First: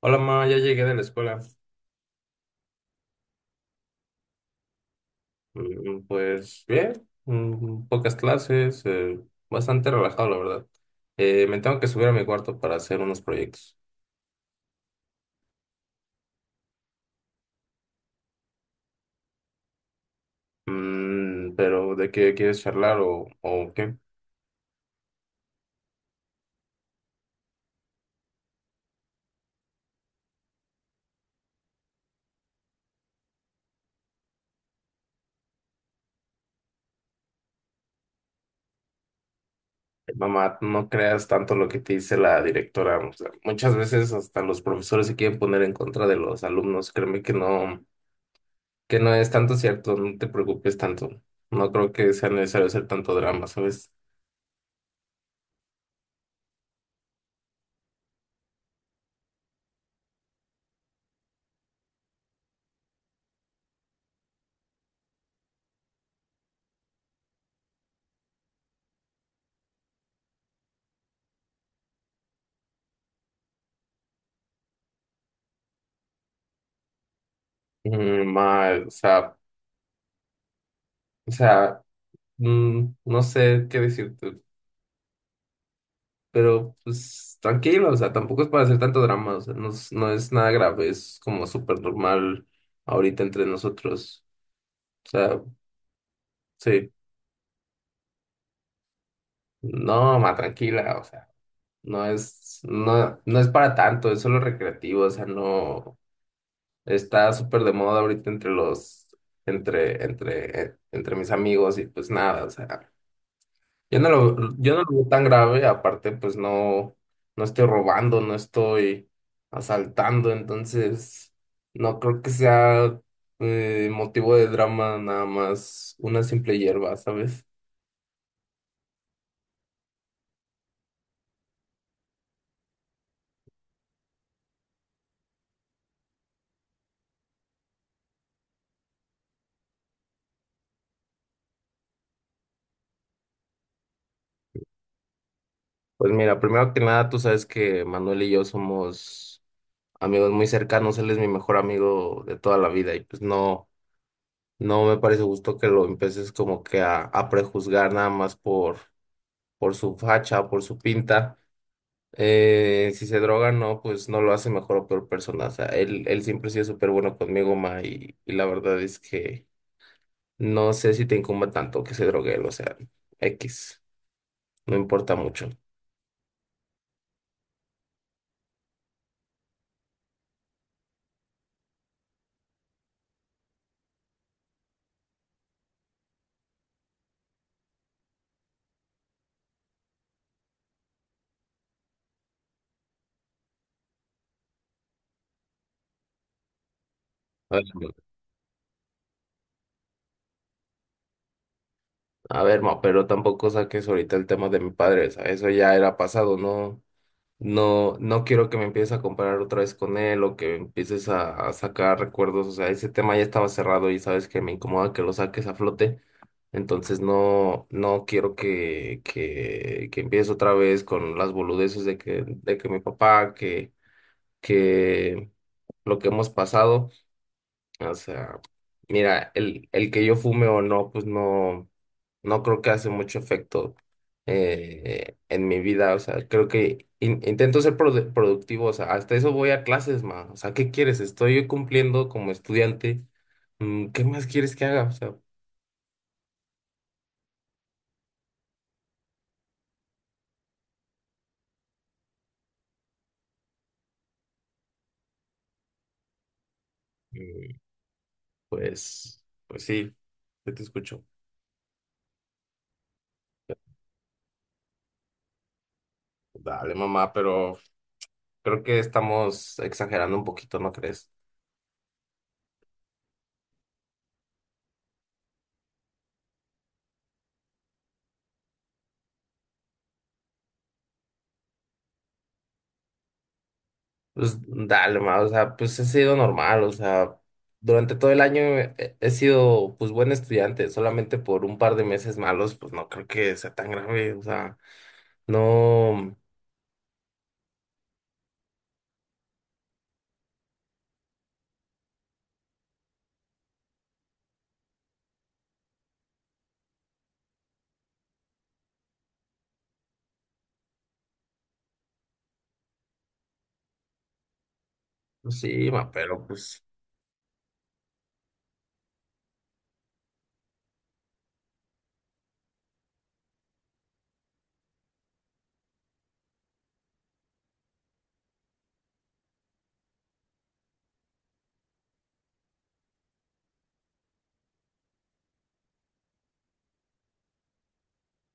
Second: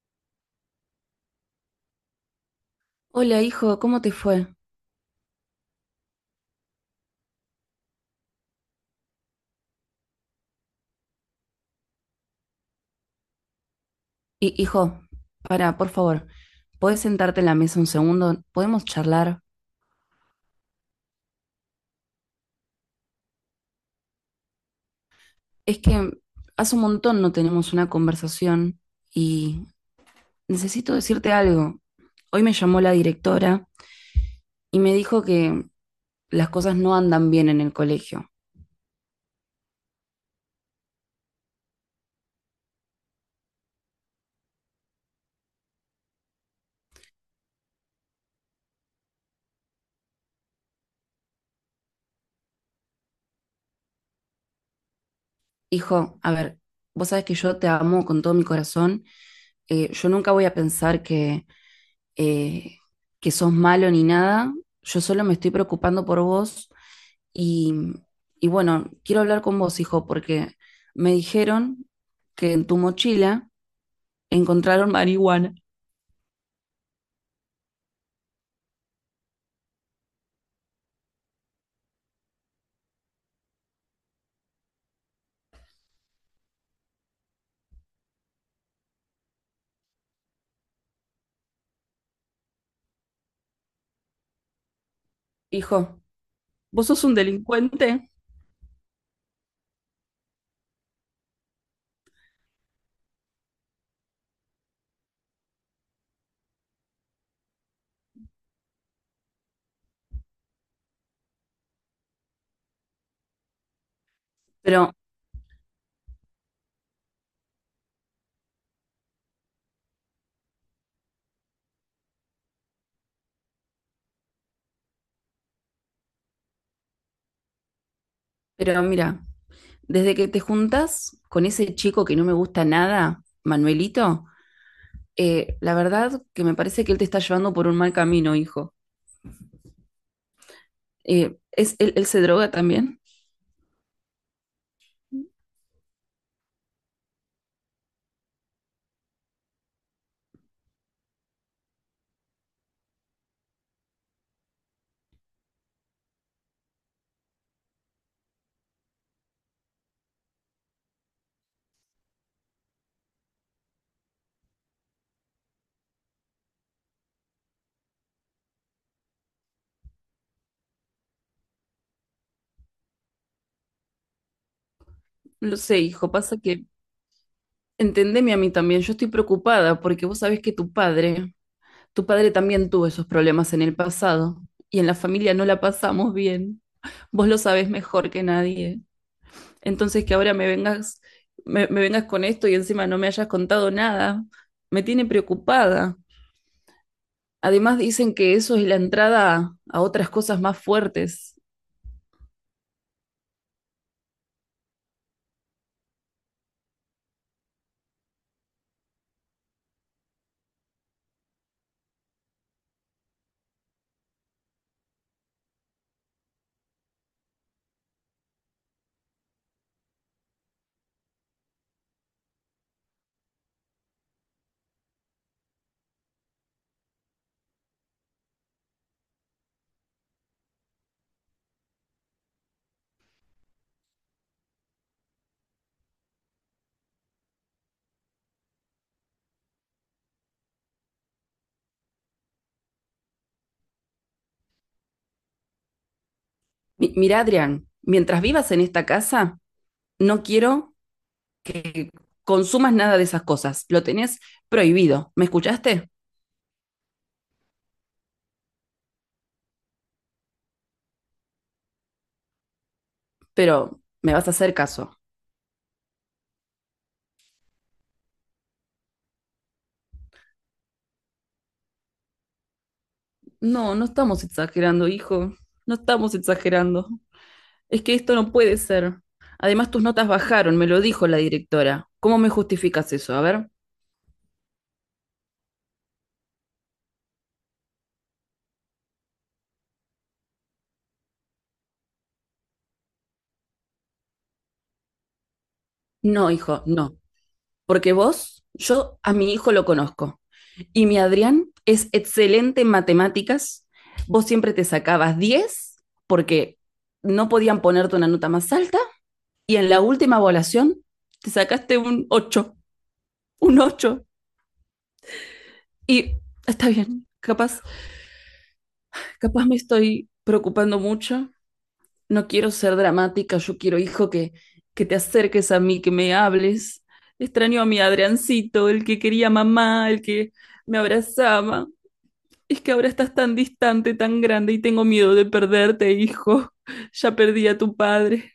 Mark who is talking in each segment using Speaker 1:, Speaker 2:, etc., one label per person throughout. Speaker 1: Hola, ma, ya llegué de la escuela.
Speaker 2: Hola, hijo, ¿cómo te fue?
Speaker 1: Pues bien, pocas clases, bastante relajado, la verdad. Me tengo que subir a mi cuarto para hacer unos proyectos.
Speaker 2: Hijo, para, por favor, ¿podés sentarte en la mesa un segundo? ¿Podemos charlar?
Speaker 1: Pero ¿de qué quieres charlar o qué?
Speaker 2: Es que hace un montón no tenemos una conversación y necesito decirte algo. Hoy me llamó la directora y me dijo que las cosas no andan bien en el colegio.
Speaker 1: Mamá, no creas tanto lo que te dice la directora. O sea, muchas veces hasta los profesores se quieren poner en contra de los alumnos. Créeme que no es tanto cierto, no te preocupes tanto. No creo que sea necesario hacer tanto drama, ¿sabes?
Speaker 2: Hijo, a ver, vos sabés que yo te amo con todo mi corazón. Yo nunca voy a pensar eh, que sos malo ni nada, yo solo me estoy preocupando por vos y, y bueno, quiero hablar con vos, hijo, porque me dijeron que en tu mochila encontraron marihuana.
Speaker 1: Ma, o sea... O sea, no sé qué decirte, pero pues tranquilo, o sea, tampoco es para hacer tanto drama, o sea, no, no es nada grave, es como súper normal ahorita entre nosotros, o sea,
Speaker 2: Hijo, vos
Speaker 1: sí,
Speaker 2: sos un delincuente,
Speaker 1: no, ma, tranquila, o sea, no es, no, no es para tanto, es solo recreativo, o sea, no, está súper de moda ahorita entre los, entre, entre mis amigos y pues nada, o sea. Yo no
Speaker 2: pero,
Speaker 1: lo veo tan grave, aparte pues no, no estoy robando, no estoy asaltando, entonces no creo que sea motivo de drama nada más una simple hierba, ¿sabes?
Speaker 2: pero mira, desde que te juntas con ese chico que no me gusta nada, Manuelito, la verdad que me parece que él te está llevando por un mal camino, hijo. ¿Es, él, él se droga también?
Speaker 1: Pues mira, primero que nada, tú sabes que Manuel y yo somos amigos muy cercanos, él es mi mejor amigo de toda la vida y pues no, no me parece justo que lo empieces como que a prejuzgar nada más por su facha, por su pinta. Si se droga, no, pues no lo hace mejor o peor persona. O sea, él siempre ha sido súper bueno conmigo, ma, y la verdad es que no sé si te incumba tanto que se drogue él, o sea, X, no importa mucho.
Speaker 2: Lo sé, hijo, pasa que entendeme a mí también, yo estoy preocupada porque vos sabés que tu padre también tuvo esos problemas en el pasado y en la familia no la pasamos bien. Vos lo sabés mejor que nadie. Entonces que ahora me vengas, me vengas con esto y encima no me hayas contado nada, me tiene preocupada.
Speaker 1: A ver,
Speaker 2: Además
Speaker 1: ma,
Speaker 2: dicen que eso es la entrada a otras cosas más fuertes.
Speaker 1: a ver, ma, pero tampoco saques ahorita el tema de mi padre, o sea, eso ya era pasado, no, no, no quiero que me empieces a comparar otra vez con él o que empieces a sacar recuerdos, o sea, ese tema ya estaba cerrado y sabes que me incomoda que lo saques a flote. Entonces no, no quiero que empieces otra vez con las boludeces de que mi papá, que lo que hemos pasado. O sea, mira, el que yo fume o no, pues no, no creo que hace mucho efecto en mi vida. O sea, creo que intento ser productivo. O sea, hasta eso voy a clases, ma. O sea, ¿qué quieres? Estoy cumpliendo como estudiante. ¿Qué más quieres que haga? O sea,
Speaker 2: Mira, Adrián, mientras vivas en esta casa, no quiero que consumas nada de esas cosas. Lo tenés prohibido. ¿Me escuchaste?
Speaker 1: Pues, pues sí, yo te escucho.
Speaker 2: Pero me vas a hacer caso.
Speaker 1: Dale, mamá, pero creo que estamos exagerando un poquito, ¿no crees?
Speaker 2: No, no estamos exagerando, hijo. No estamos exagerando. Es que esto no puede ser. Además, tus notas bajaron, me lo dijo la directora. ¿Cómo me justificas eso? A ver.
Speaker 1: Pues dale, mamá, o sea, pues he sido normal, o sea, durante todo el año he sido pues buen estudiante, solamente por un par de meses malos, pues no creo que sea tan grave, o sea, no,
Speaker 2: No, hijo, no. Porque vos, yo a mi hijo lo conozco. Y mi Adrián es excelente en matemáticas. Vos siempre te sacabas 10 porque no podían ponerte una nota más alta. Y en la última evaluación te sacaste un 8, un 8.
Speaker 1: pues sí, ma,
Speaker 2: Y
Speaker 1: pero pues
Speaker 2: está bien, capaz me estoy preocupando mucho. No quiero ser dramática, yo quiero, hijo, que te acerques a mí, que me hables. Extraño a mi Adriancito, el que quería mamá, el que me abrazaba. Es que ahora estás tan distante, tan grande y tengo miedo de perderte, hijo. Ya perdí a tu padre.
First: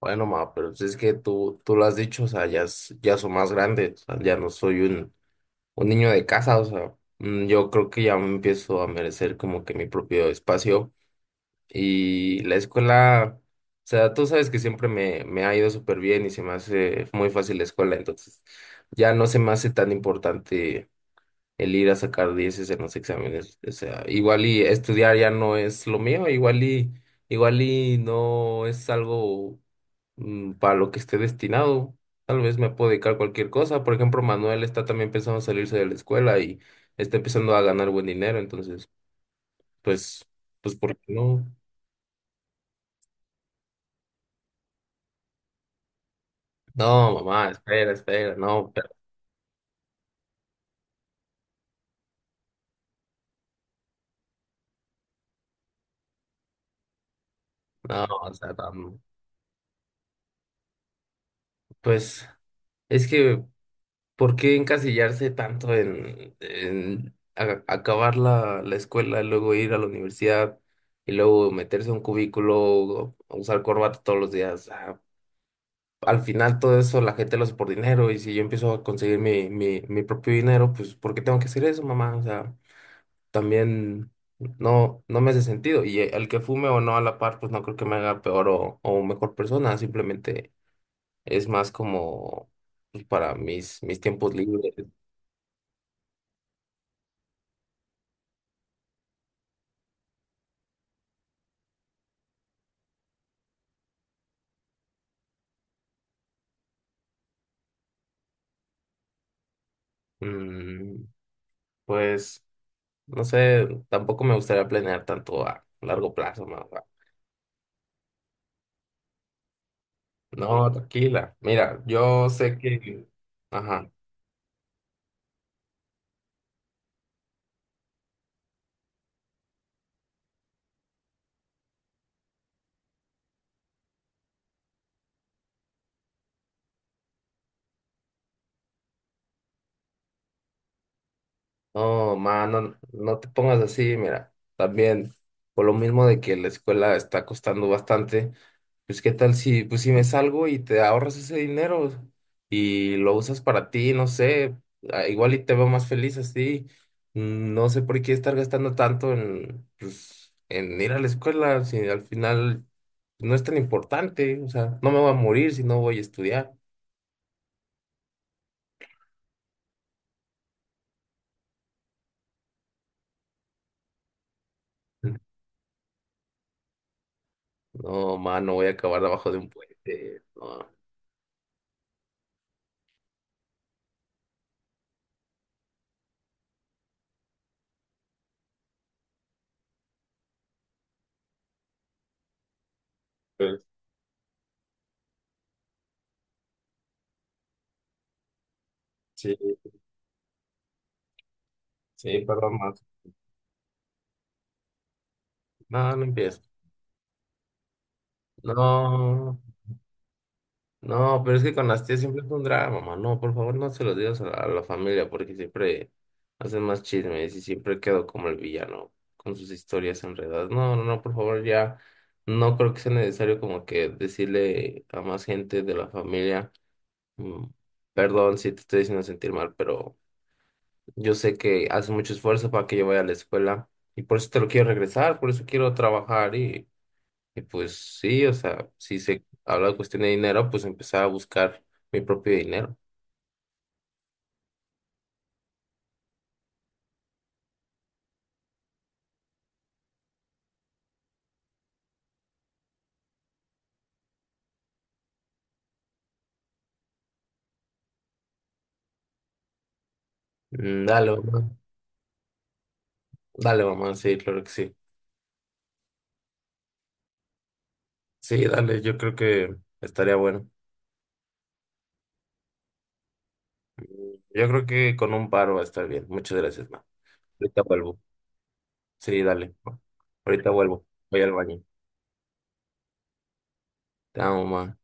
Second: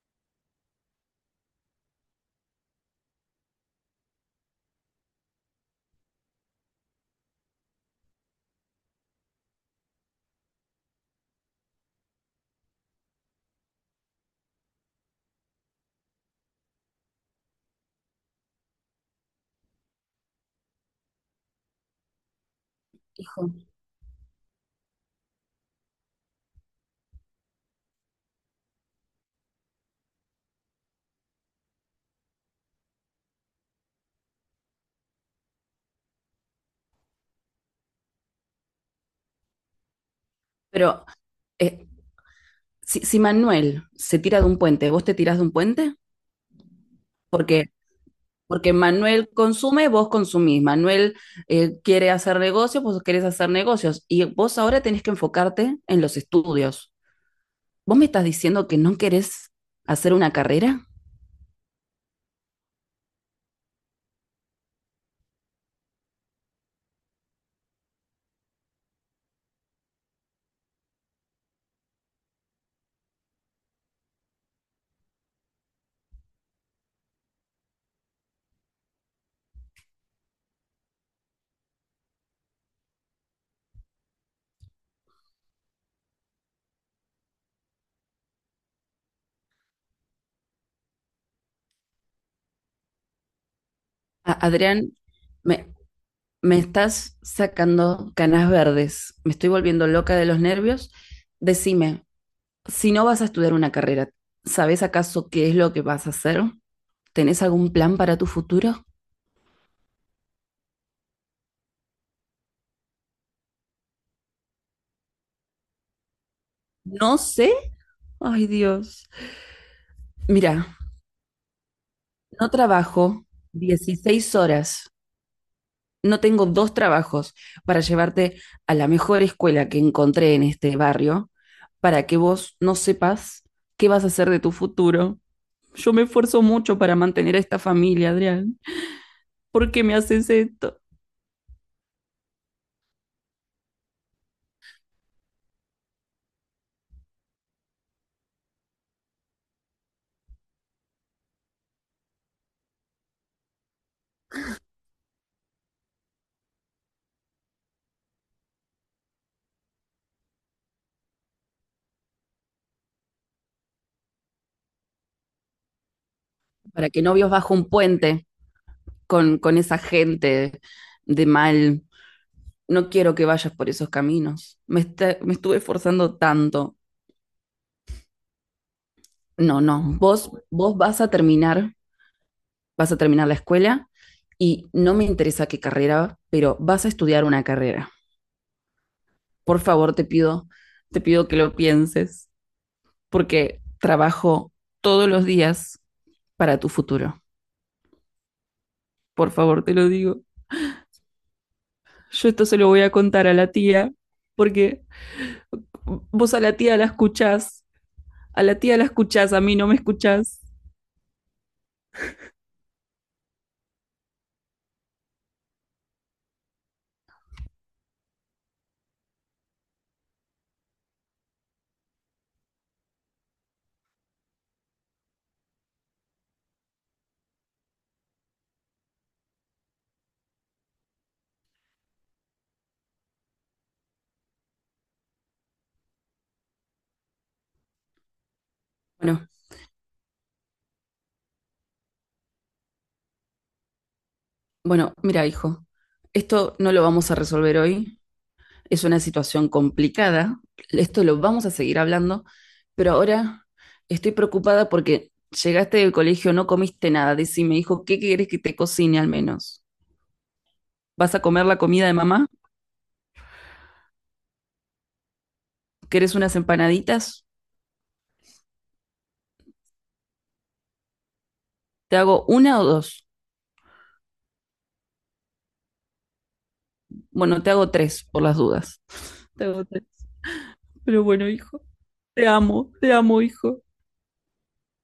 Speaker 1: bueno, ma, pero si es que tú lo has dicho, o sea, ya, ya soy más grande, o sea, ya no soy un niño de casa, o sea, yo creo que ya me empiezo a merecer como que mi propio espacio y la escuela, o sea, tú sabes que siempre me, me ha ido súper bien y se me hace muy fácil la escuela, entonces ya no se me hace tan importante el ir a sacar dieces en los
Speaker 2: Hijo,
Speaker 1: exámenes. O sea, igual y estudiar ya no es lo mío, igual y, igual y no es algo para lo que esté destinado. Tal vez me puedo dedicar a cualquier cosa. Por ejemplo, Manuel está también pensando salirse de la escuela y está empezando a ganar buen dinero. Entonces, pues, pues, ¿por
Speaker 2: pero
Speaker 1: qué no?
Speaker 2: eh, si Manuel se tira de un puente, ¿vos te tirás de un puente?
Speaker 1: No, mamá,
Speaker 2: Porque
Speaker 1: espera, espera, no,
Speaker 2: Porque
Speaker 1: pero-
Speaker 2: Manuel consume, vos consumís. Manuel quiere hacer negocios, vos querés hacer negocios. Y vos ahora tenés que enfocarte en los estudios. ¿Vos me
Speaker 1: no,
Speaker 2: estás
Speaker 1: o sea,
Speaker 2: diciendo que no querés hacer una carrera?
Speaker 1: pues, es que ¿por qué encasillarse tanto en acabar la escuela y luego ir a la universidad y luego meterse a un cubículo, o usar corbata todos los días? Ah, al final todo eso la gente lo hace por dinero y si yo empiezo a conseguir mi propio dinero, pues ¿por qué tengo que hacer eso, mamá? O sea, también no, no me hace sentido. Y el que fume o no a la par, pues no creo que me haga peor o mejor persona, simplemente es más como pues, para mis tiempos libres.
Speaker 2: Adrián, me, me estás sacando canas verdes. Me estoy volviendo loca de los nervios. Decime, si no vas a estudiar una carrera, ¿sabés acaso qué es lo que vas a hacer? ¿Tenés algún plan para tu futuro?
Speaker 1: Mm, pues, no sé, tampoco me gustaría planear tanto a largo plazo,
Speaker 2: No sé. Ay, Dios. Mira,
Speaker 1: no, tranquila. Mira, yo
Speaker 2: no
Speaker 1: sé que...
Speaker 2: trabajo
Speaker 1: Ajá.
Speaker 2: 16 horas, no tengo 2 trabajos para llevarte a la mejor escuela que encontré en este barrio para que vos no sepas qué vas a hacer de tu futuro. Yo me esfuerzo mucho para mantener a esta familia, Adrián. ¿Por qué me haces esto?
Speaker 1: No, ma, no, no te pongas así, mira, también por lo mismo de que la escuela está costando bastante, pues qué tal si, pues si me salgo y te ahorras ese dinero y lo usas para ti, no sé, ah, igual y te veo más feliz así, no sé por qué estar gastando tanto en, pues, en ir a la escuela, si al final no es tan importante, o sea, no me voy a morir si no voy a estudiar.
Speaker 2: Para que no vivas bajo un puente con esa gente de mal. No quiero que vayas por esos caminos. Me estuve esforzando tanto.
Speaker 1: No, ma, no voy a acabar debajo de un
Speaker 2: No, no,
Speaker 1: puente,
Speaker 2: vos
Speaker 1: no.
Speaker 2: vas a terminar la escuela y no me interesa qué carrera, pero vas a estudiar una carrera. Por favor, te pido que lo pienses,
Speaker 1: Pues,
Speaker 2: porque trabajo todos los días para tu futuro. Por
Speaker 1: sí.
Speaker 2: favor, te lo digo.
Speaker 1: Sí,
Speaker 2: Yo esto
Speaker 1: perdón,
Speaker 2: se lo
Speaker 1: Matt.
Speaker 2: voy a contar a la tía, porque
Speaker 1: No, no
Speaker 2: vos a
Speaker 1: empiezo.
Speaker 2: la tía la escuchás, a la tía la escuchás,
Speaker 1: No,
Speaker 2: a mí no me escuchás.
Speaker 1: no, pero es que con las tías siempre es un drama, mamá. No, por favor, no se los digas a la familia porque siempre hacen más chismes y siempre quedo como el villano con sus historias enredadas. No, no, no, por favor, ya no creo que sea necesario como que decirle a más gente de la familia, mm, perdón si te estoy haciendo sentir mal, pero yo sé que haces mucho esfuerzo para que yo vaya a la escuela y por eso te lo quiero regresar, por eso quiero trabajar. Y pues sí, o sea, si se
Speaker 2: Bueno,
Speaker 1: habla de cuestión de dinero, pues empezar a buscar mi propio dinero.
Speaker 2: bueno, mira, hijo, esto no lo vamos a resolver hoy. Es una situación complicada. Esto lo vamos a seguir hablando, pero ahora estoy preocupada porque llegaste del colegio, no comiste nada. Decime, hijo, ¿qué quieres que te cocine al menos?
Speaker 1: Dale,
Speaker 2: ¿Vas a comer
Speaker 1: mamá.
Speaker 2: la comida de mamá?
Speaker 1: Dale, mamá, sí, claro que sí.
Speaker 2: ¿Querés unas empanaditas?
Speaker 1: Sí, dale, yo creo que estaría bueno.
Speaker 2: ¿Te hago 1 o 2?
Speaker 1: Yo creo que con un paro va a estar bien. Muchas gracias, mamá.
Speaker 2: Bueno, te
Speaker 1: Ahorita
Speaker 2: hago
Speaker 1: vuelvo.
Speaker 2: 3 por las dudas.
Speaker 1: Sí,
Speaker 2: Te
Speaker 1: dale,
Speaker 2: hago
Speaker 1: ma.
Speaker 2: 3.
Speaker 1: Ahorita vuelvo.
Speaker 2: Pero
Speaker 1: Voy
Speaker 2: bueno,
Speaker 1: al baño.
Speaker 2: hijo, te amo, hijo.
Speaker 1: Te amo, mamá.